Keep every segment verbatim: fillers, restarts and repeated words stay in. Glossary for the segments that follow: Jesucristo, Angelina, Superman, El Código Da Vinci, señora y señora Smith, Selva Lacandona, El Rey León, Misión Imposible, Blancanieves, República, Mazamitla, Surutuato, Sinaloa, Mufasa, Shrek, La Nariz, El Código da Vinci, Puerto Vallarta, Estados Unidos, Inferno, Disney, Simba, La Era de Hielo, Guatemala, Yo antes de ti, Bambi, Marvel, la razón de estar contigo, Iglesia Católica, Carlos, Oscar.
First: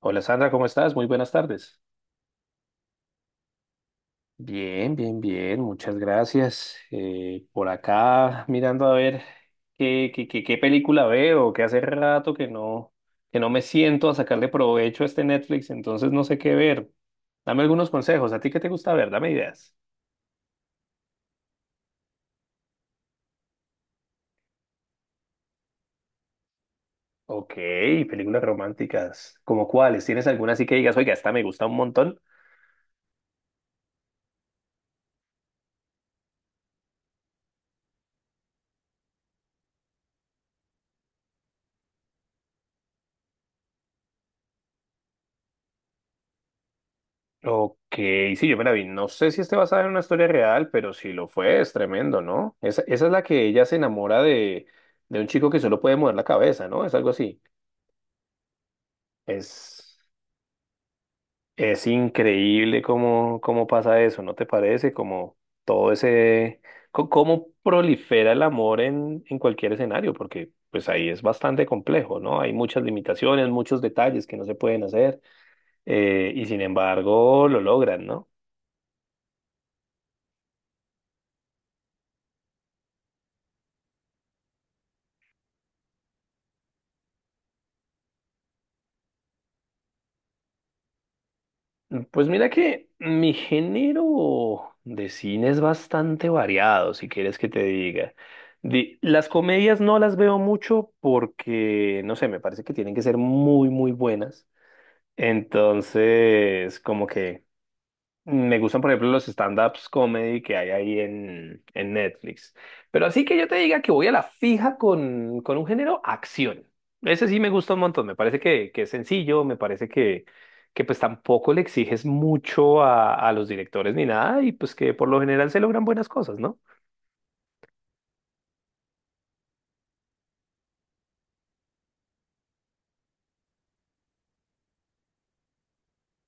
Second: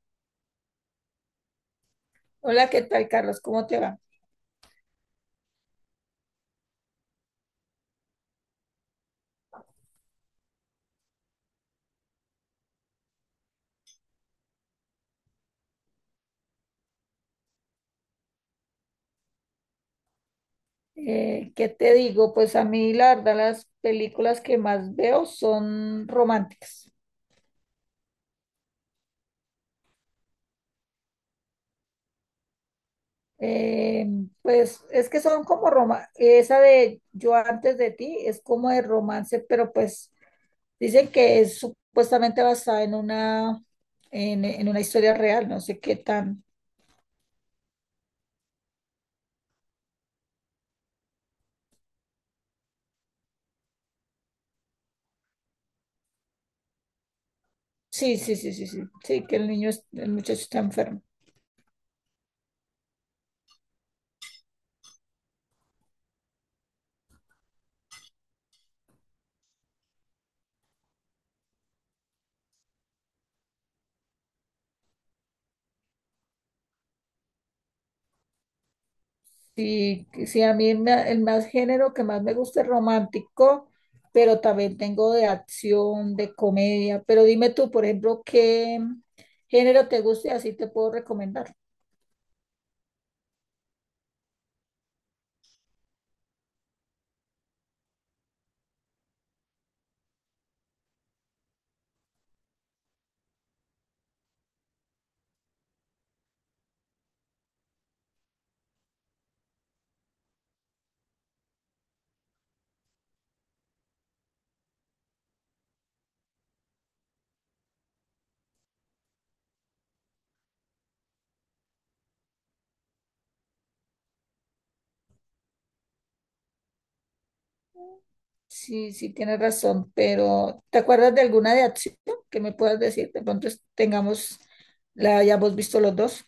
Hola Sandra, ¿cómo estás? Muy buenas tardes. Hola, ¿qué tal, Carlos? ¿Cómo te va? Bien, bien, bien, muchas gracias. Eh, por acá mirando a ver qué, qué, qué, qué película veo, que hace rato que no, que no me siento a sacarle provecho a este Netflix, entonces no sé qué ver. Dame algunos consejos, ¿a ti qué te gusta ver? Dame ideas. Eh, ¿qué te digo? Pues a mí, la verdad, las películas que más veo son románticas. Ok, películas románticas. ¿Como cuáles? ¿Tienes alguna así que digas, oiga, esta me gusta un montón? Eh, pues es que son como roma, esa de Yo antes de ti es como de romance, pero pues dicen que es supuestamente basada en una, en, en una historia real, no sé qué tan. Ok, sí, yo me la vi. No sé si esté basada en una historia real, pero si lo fue, es tremendo, ¿no? Esa, esa es la que ella se enamora de, de un chico que solo puede mover la cabeza, ¿no? Es algo así. Sí, sí, sí, sí, sí, sí, que el niño, es- Es, el muchacho está enfermo. es increíble cómo, cómo pasa eso, ¿no te parece? Como todo ese, co- cómo prolifera el amor en, en cualquier escenario, porque pues ahí es bastante complejo, ¿no? Hay muchas limitaciones, muchos detalles que no se pueden hacer, eh, y sin embargo lo logran, ¿no? Sí, sí, a mí me- el más género que más me gusta es romántico, pero también tengo de acción, de comedia. Pero dime tú, por ejemplo, qué género te gusta y así te puedo recomendar. Pues mira que mi género de cine es bastante variado, si quieres que te diga. Di- las comedias no las veo mucho porque, no sé, me parece que tienen que ser muy, muy buenas. Entonces, como que me gustan, por ejemplo, los stand-ups comedy que hay ahí en, en Netflix. Pero así que yo te diga que voy a la fija con, con un género, acción. Ese sí me gusta un montón. Me parece que, que es sencillo, me parece que, que pues tampoco le exiges mucho a, a los directores ni nada y pues que por lo general se logran buenas cosas, ¿no? Sí, sí, tienes razón, pero ¿te acuerdas de alguna de acción que me puedas decir? De pronto es- tengamos, la hayamos visto los dos.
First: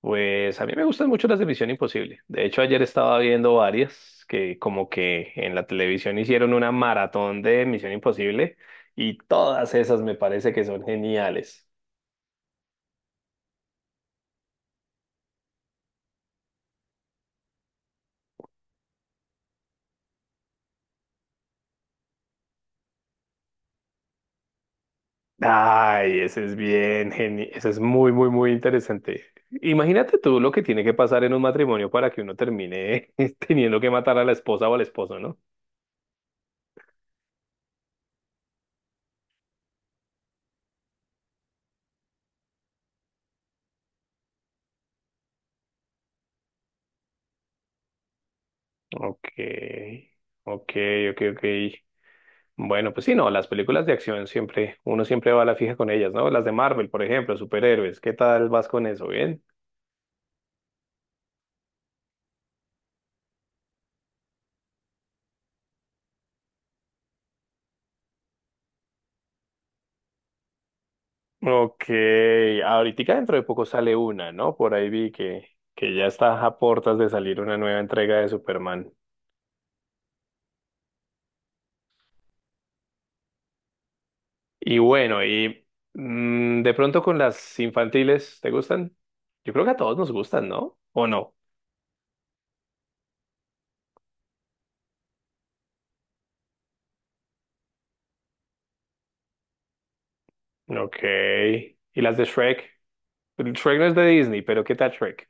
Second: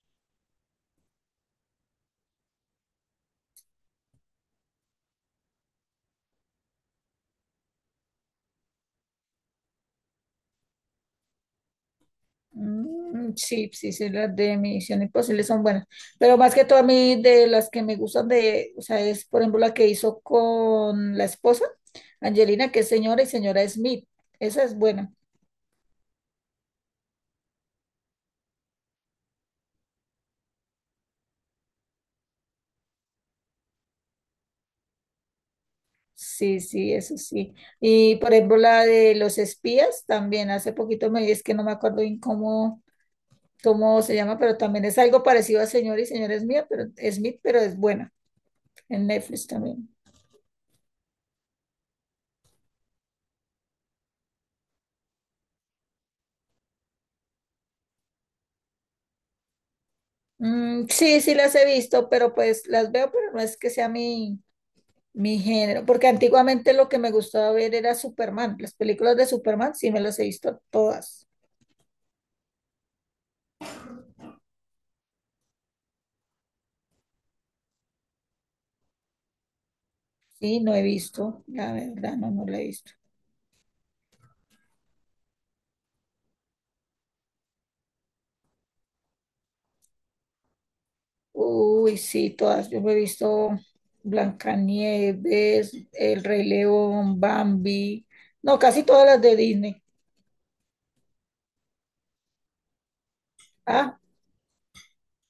Pues a mí me gustan mucho las de Misión Imposible. De hecho, ayer estaba viendo varias que como que en la televisión hicieron una maratón de Misión Imposible y todas esas me parece que son geniales. Mm, sí, sí, sí, las de Misión Imposible son buenas, pero más que todo a mí de las que me gustan de, o sea, es por ejemplo la que hizo con la esposa, Angelina, que es señora y señora Smith, esa es buena, Ay, ese es bien genial, ese es muy, muy, muy interesante. Imagínate tú lo que tiene que pasar en un matrimonio para que uno termine teniendo que matar a la esposa o al esposo, ¿no? sí, sí, eso sí, y por ejemplo la de los espías también, hace poquito me, es que no me acuerdo bien cómo, cómo se llama, pero también es algo parecido a señora y señora Smith, pero, Smith, pero es buena, en Ok, Netflix también. ok, ok, ok. Bueno, pues sí, no, las películas de acción siempre, uno siempre va a la fija con ellas, ¿no? Las de Marvel, por ejemplo, superhéroes, ¿qué tal vas con eso? ¿Bien? Mm, sí, sí las he visto, pero pues las veo, pero no es que sea mi mi género, porque antiguamente lo que me gustaba ver era Superman. Las películas de Superman sí me las he visto todas. Ok, ahorita dentro de poco sale una, ¿no? Por ahí vi que, que ya está a portas de salir una nueva entrega de Superman. Sí, no he visto, la verdad, no, no la he visto. Y bueno, y mm, de pronto con las infantiles, ¿te gustan? Yo creo que a todos nos gustan, ¿no? ¿O no? Uy, sí, todas. Yo me he visto Blancanieves, El Rey León, Bambi. No, casi todas las de Disney. Ok. ¿Y las de Shrek? Shrek no es Ah, de Disney, pero ¿qué tal Shrek?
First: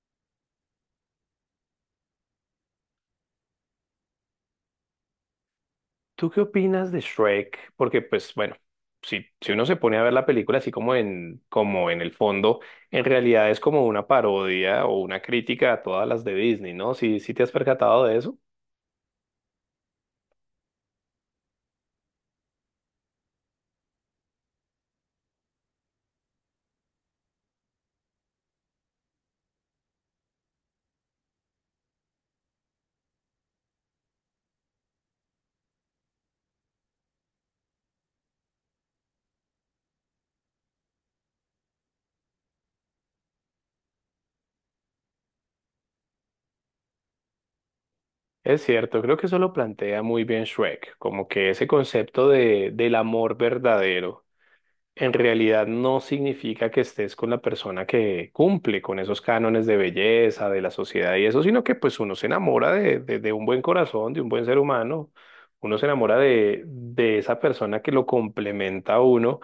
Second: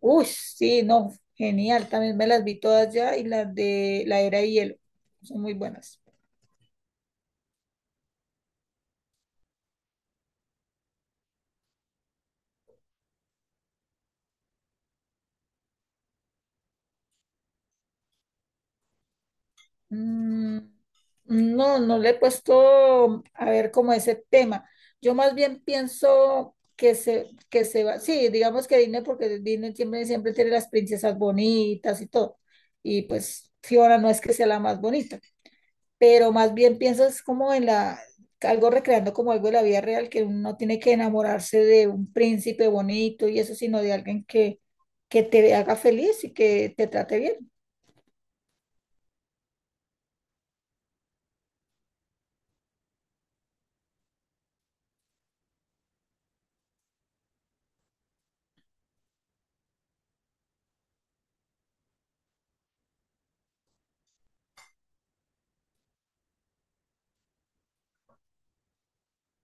uy, sí, no, genial. También me las vi todas ya y las de La Era de Hielo. Son muy buenas. ¿Tú qué opinas de Shrek? Porque, pues, bueno, si, si uno se pone a ver la película así como en, como en el fondo, en realidad es como una parodia o una crítica a todas las de Disney, ¿no? Si, si te has percatado de eso. Mm, No, no le he puesto a ver como ese tema. Yo más bien pienso que se, que se va, sí, digamos que Disney, porque Disney siempre, siempre tiene las princesas bonitas y todo. Y pues Fiona no es que sea la más bonita, pero más bien pienso es como en la, algo recreando como algo de la vida real, que uno no tiene que enamorarse de un príncipe bonito y eso, sino de alguien que, que te haga feliz y que te trate bien. Es cierto, creo que eso lo plantea muy bien Shrek, como que ese concepto de, del amor verdadero en realidad no significa que estés con la persona que cumple con esos cánones de belleza, de la sociedad y eso, sino que pues uno se enamora de, de, de un buen corazón, de un buen ser humano, uno se enamora de, de esa persona que lo complementa a uno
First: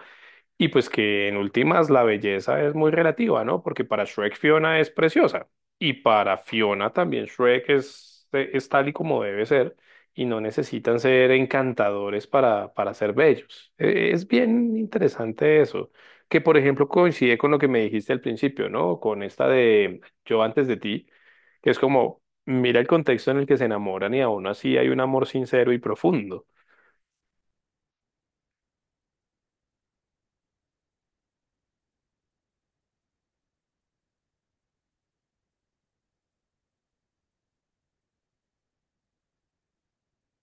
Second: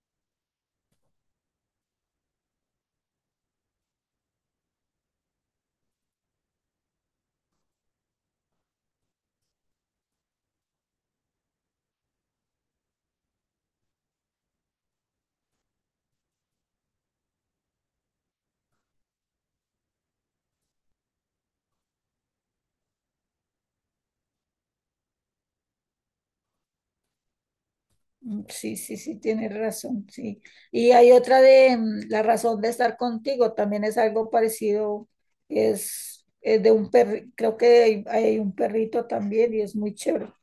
y pues que en últimas la belleza es muy relativa, ¿no? Porque para Shrek Fiona es preciosa y para Fiona también Shrek es, es tal y como debe ser y no necesitan ser encantadores para, para ser bellos. Eh, Es bien interesante eso, que por ejemplo coincide con lo que me dijiste al principio, ¿no? Con esta de Yo antes de ti, que es como, mira el contexto en el que se enamoran y aún así hay un amor sincero y profundo. Mm, sí, sí, sí, tienes razón, sí. Y hay otra de mm, la razón de estar contigo, también es algo parecido, es, es de un perrito, creo que hay, hay un perrito también y es muy chévere.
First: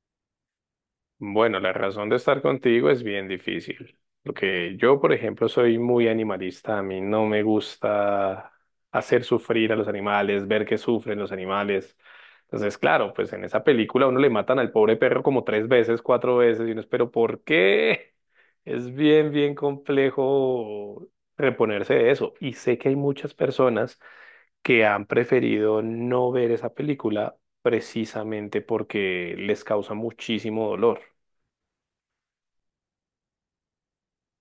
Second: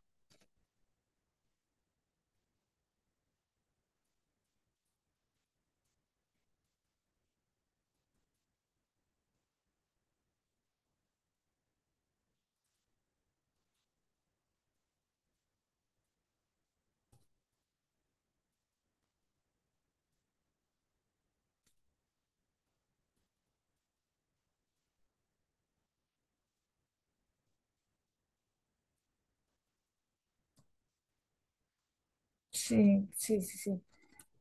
Bueno, la razón de estar contigo es bien difícil, porque yo, por ejemplo, soy muy animalista, a mí no me gusta hacer sufrir a los animales, ver que sufren los animales. Entonces, claro, pues en esa película a uno le matan al pobre perro como tres veces, cuatro veces, y uno es, pero ¿por qué? Es bien, bien complejo reponerse de eso. Y sé que hay muchas personas que han preferido no ver esa película precisamente porque les causa muchísimo dolor. Sí, sí, sí, sí.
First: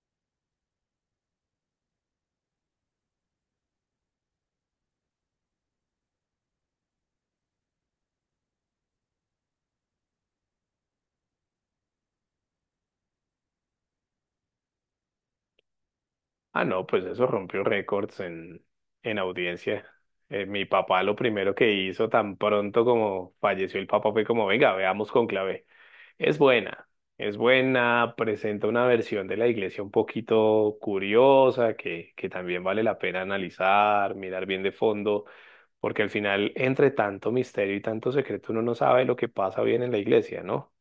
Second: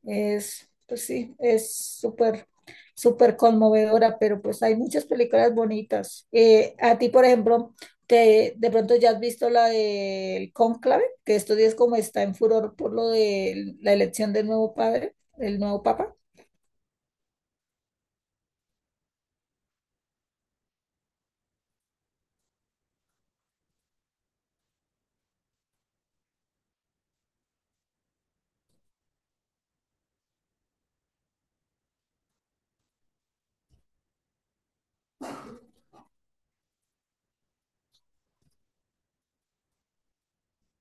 Es, pues sí, es súper, súper conmovedora, pero pues hay muchas películas bonitas. Eh, a ti, por ejemplo, te, de pronto ya has visto la del Cónclave, que estos días como está en furor por lo de la elección del nuevo padre, el nuevo papa. Ah, no, pues eso rompió récords en, en audiencia. Eh, mi papá lo primero que hizo tan pronto como falleció el papá fue como, venga, veamos Cónclave. Es buena, es buena, presenta una versión de la iglesia un poquito curiosa que, que también vale la pena analizar, mirar bien de fondo, porque al final, entre tanto misterio y tanto secreto, uno no sabe lo que pasa bien en la iglesia, ¿no?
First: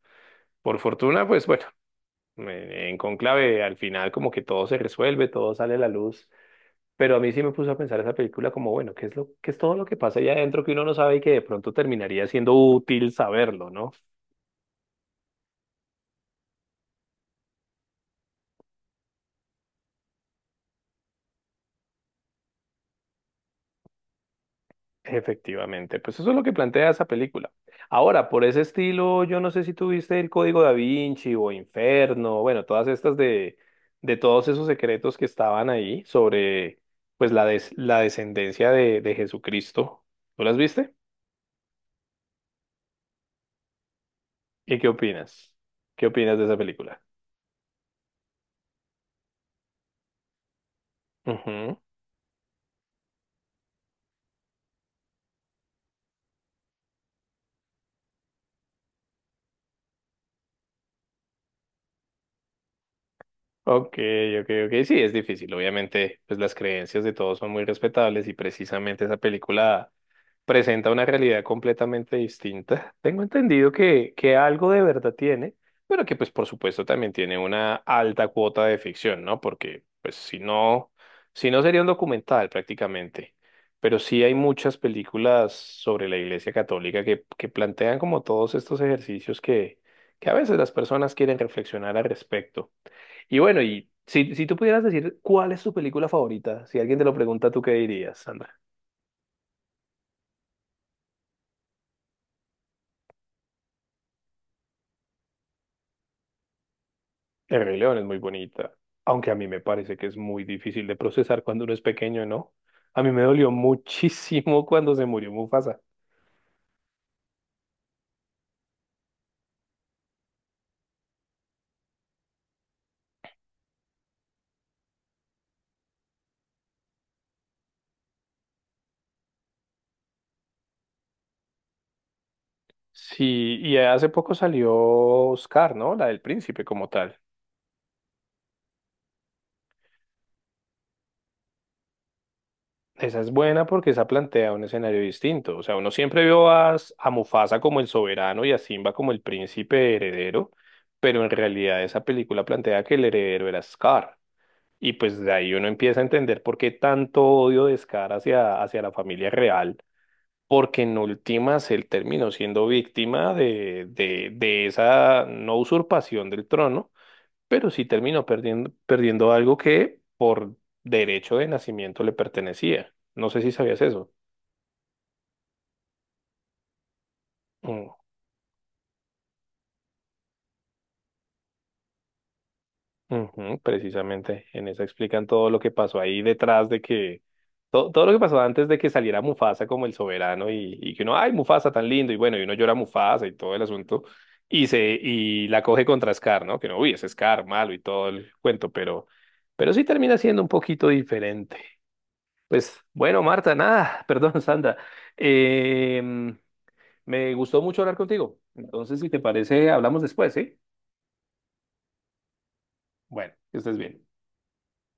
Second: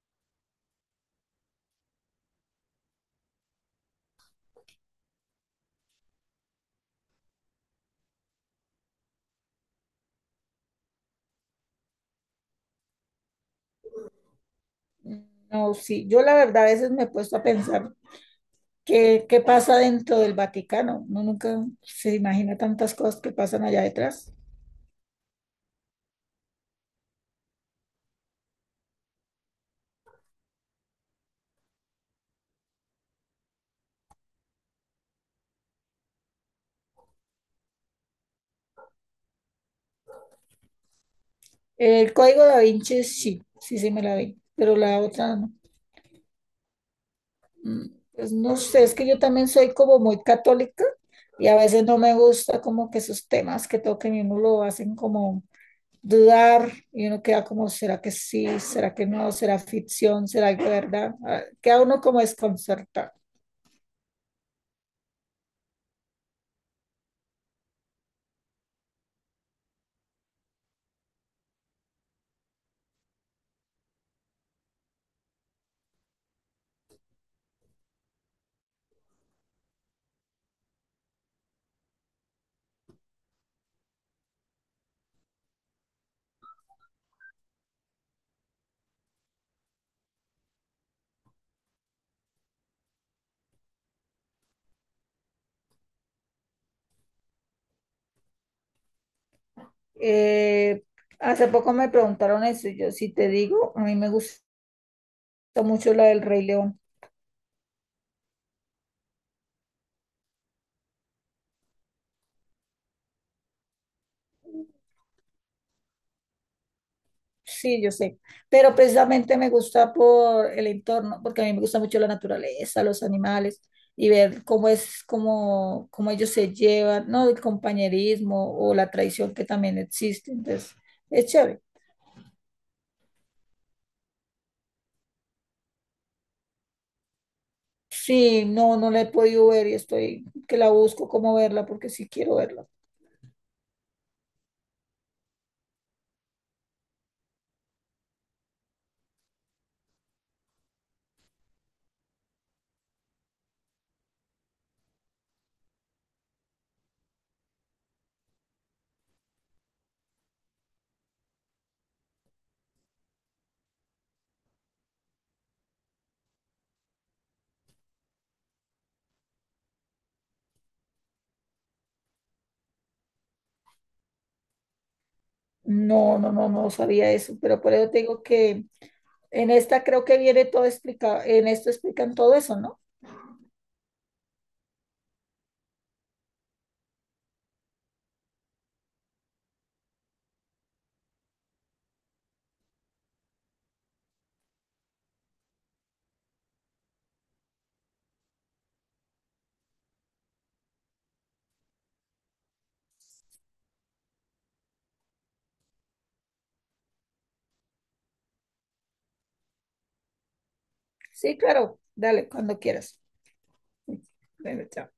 Por fortuna, pues bueno, en en Cónclave al final como que todo se resuelve, todo sale a la luz. Pero a mí sí me puso a pensar esa película como, bueno, ¿qué es lo, qué es todo lo que pasa allá adentro que uno no sabe y que de pronto terminaría siendo útil saberlo, ¿no? No, sí, yo la verdad a veces me he puesto a pensar qué, qué pasa dentro del Vaticano. Uno nunca se imagina tantas cosas que pasan allá detrás. Efectivamente, pues eso es lo que plantea esa película. Ahora, por ese estilo, yo no sé si tuviste El Código Da Vinci o Inferno, bueno, todas estas de, de todos esos secretos que estaban ahí sobre, pues, la, des- la descendencia de, de Jesucristo. ¿Tú las viste? El Código da Vinci sí, sí, sí me la vi, pero ¿Y qué la otra no. opinas? ¿Qué opinas de esa película? Mm, pues no sé, es que yo también soy como muy católica y a Ujú. veces no me gusta como que esos temas que toquen y uno lo hacen como dudar y uno queda como, ¿será que sí? ¿Será que no? ¿Será ficción? ¿Será que verdad? Ah, queda uno como desconcertado. Ok, ok, ok. Sí, es difícil. Obviamente, pues las creencias de todos son muy respetables y precisamente esa película presenta una realidad completamente distinta. Tengo entendido que, que algo de verdad tiene, pero que pues por supuesto también tiene una alta cuota de ficción, ¿no? Porque pues si no, si no sería un documental prácticamente. Pero sí hay muchas películas sobre la Iglesia Católica que, que plantean como todos estos ejercicios que, que a veces las personas quieren reflexionar al respecto. Y bueno, y si, si tú pudieras decir cuál es tu película favorita, si alguien te lo pregunta, ¿tú qué dirías, Sandra? Eh, hace poco me preguntaron eso y yo si te digo, a mí me gusta mucho la del Rey León. El Rey León es muy bonita, aunque a mí me parece que es muy difícil de procesar cuando uno es pequeño, ¿no? A mí me dolió muchísimo cuando se murió Mufasa. Sí, yo sé, pero precisamente me gusta por el entorno, porque a mí me gusta mucho la naturaleza, los animales y ver cómo es, cómo, cómo ellos se llevan, ¿no? El compañerismo o la traición que también existe. Entonces, es chévere. Sí, y hace poco salió Oscar, ¿no? La del príncipe como tal. Sí, no, no la he podido ver y estoy que la busco cómo verla porque sí quiero verla. Esa es buena porque esa plantea un escenario distinto. O sea, uno siempre vio a, a Mufasa como el soberano y a Simba como el príncipe heredero, pero en realidad esa película plantea que el heredero era Scar. Y pues de ahí uno empieza a entender por qué tanto odio, descaro hacia, hacia la familia real, porque en últimas él terminó siendo víctima de, de, de esa no usurpación del trono, pero sí terminó perdiendo, perdiendo algo que por derecho de nacimiento le pertenecía. No sé si sabías eso. No, no, no, no sabía eso, pero por eso Mm. te digo que en esta creo que viene todo explicado, en esto explican todo eso, ¿no? Ujú, precisamente, en esa explican todo lo que pasó ahí detrás de que, todo, todo lo que pasó antes de que saliera Mufasa como el soberano y, y que uno, ay, Mufasa tan lindo, y bueno, y uno llora a Mufasa y todo el asunto, y se, y la coge contra Scar, ¿no? Que no, uy, es Scar malo y todo el cuento, pero, pero sí termina siendo un poquito diferente. Pues bueno, Marta, nada, perdón, Sandra, em, me gustó mucho hablar contigo, entonces si te parece, hablamos después, ¿sí? Sí, claro, dale, cuando quieras. Bueno, que estés bien. Bueno, chao.